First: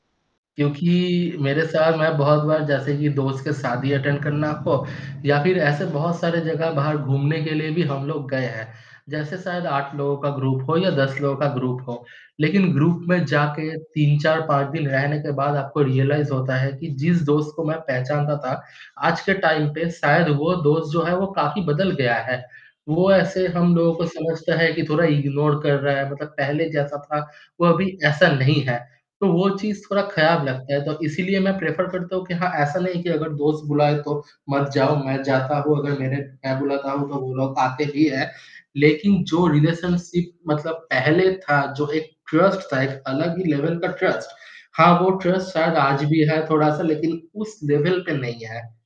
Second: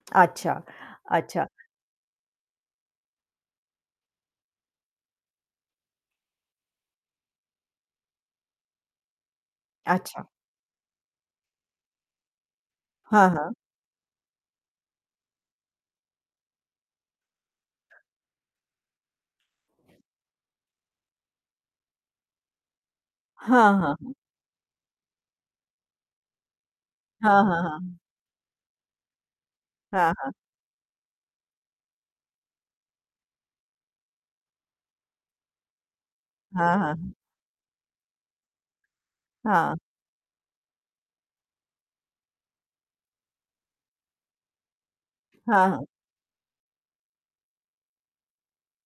अच्छा, क्योंकि अच्छा। मेरे साथ मैं बहुत बार, जैसे कि दोस्त के शादी अटेंड करना हो, या फिर ऐसे बहुत सारे जगह बाहर घूमने के लिए भी हम लोग गए हैं। जैसे शायद 8 लोगों अच्छा। का ग्रुप हो या 10 लोगों का ग्रुप हो, लेकिन ग्रुप में हाँ, हाँ। जाके 3, 4, 5 दिन रहने के बाद आपको रियलाइज़ होता है कि, जिस दोस्त को मैं पहचानता था, आज के टाइम पे शायद वो दोस्त जो है, वो काफ़ी बदल गया है। वो ऐसे हाँ, हम लोगों को हाँ। समझता है कि थोड़ा इग्नोर कर रहा है, मतलब पहले जैसा था, हाँ, हाँ, वो हाँ। अभी ऐसा नहीं है, तो वो चीज़ थोड़ा हाँ, हाँ। खराब लगता है। तो इसीलिए मैं प्रेफ़र करता हूँ कि हाँ, ऐसा नहीं है कि अगर दोस्त बुलाए, तो मत जाओ, मैं जाता हूँ। अगर मेरे मैं हाँ, बुलाता हूँ, हाँ। तो वो लोग आते ही हैं। लेकिन जो हाँ। रिलेशनशिप मतलब पहले था, जो एक ट्रस्ट था, एक अलग ही लेवल का ट्रस्ट। हाँ, वो ट्रस्ट हाँ, शायद हाँ। आज भी है थोड़ा-सा, लेकिन उस लेवल पे नहीं है।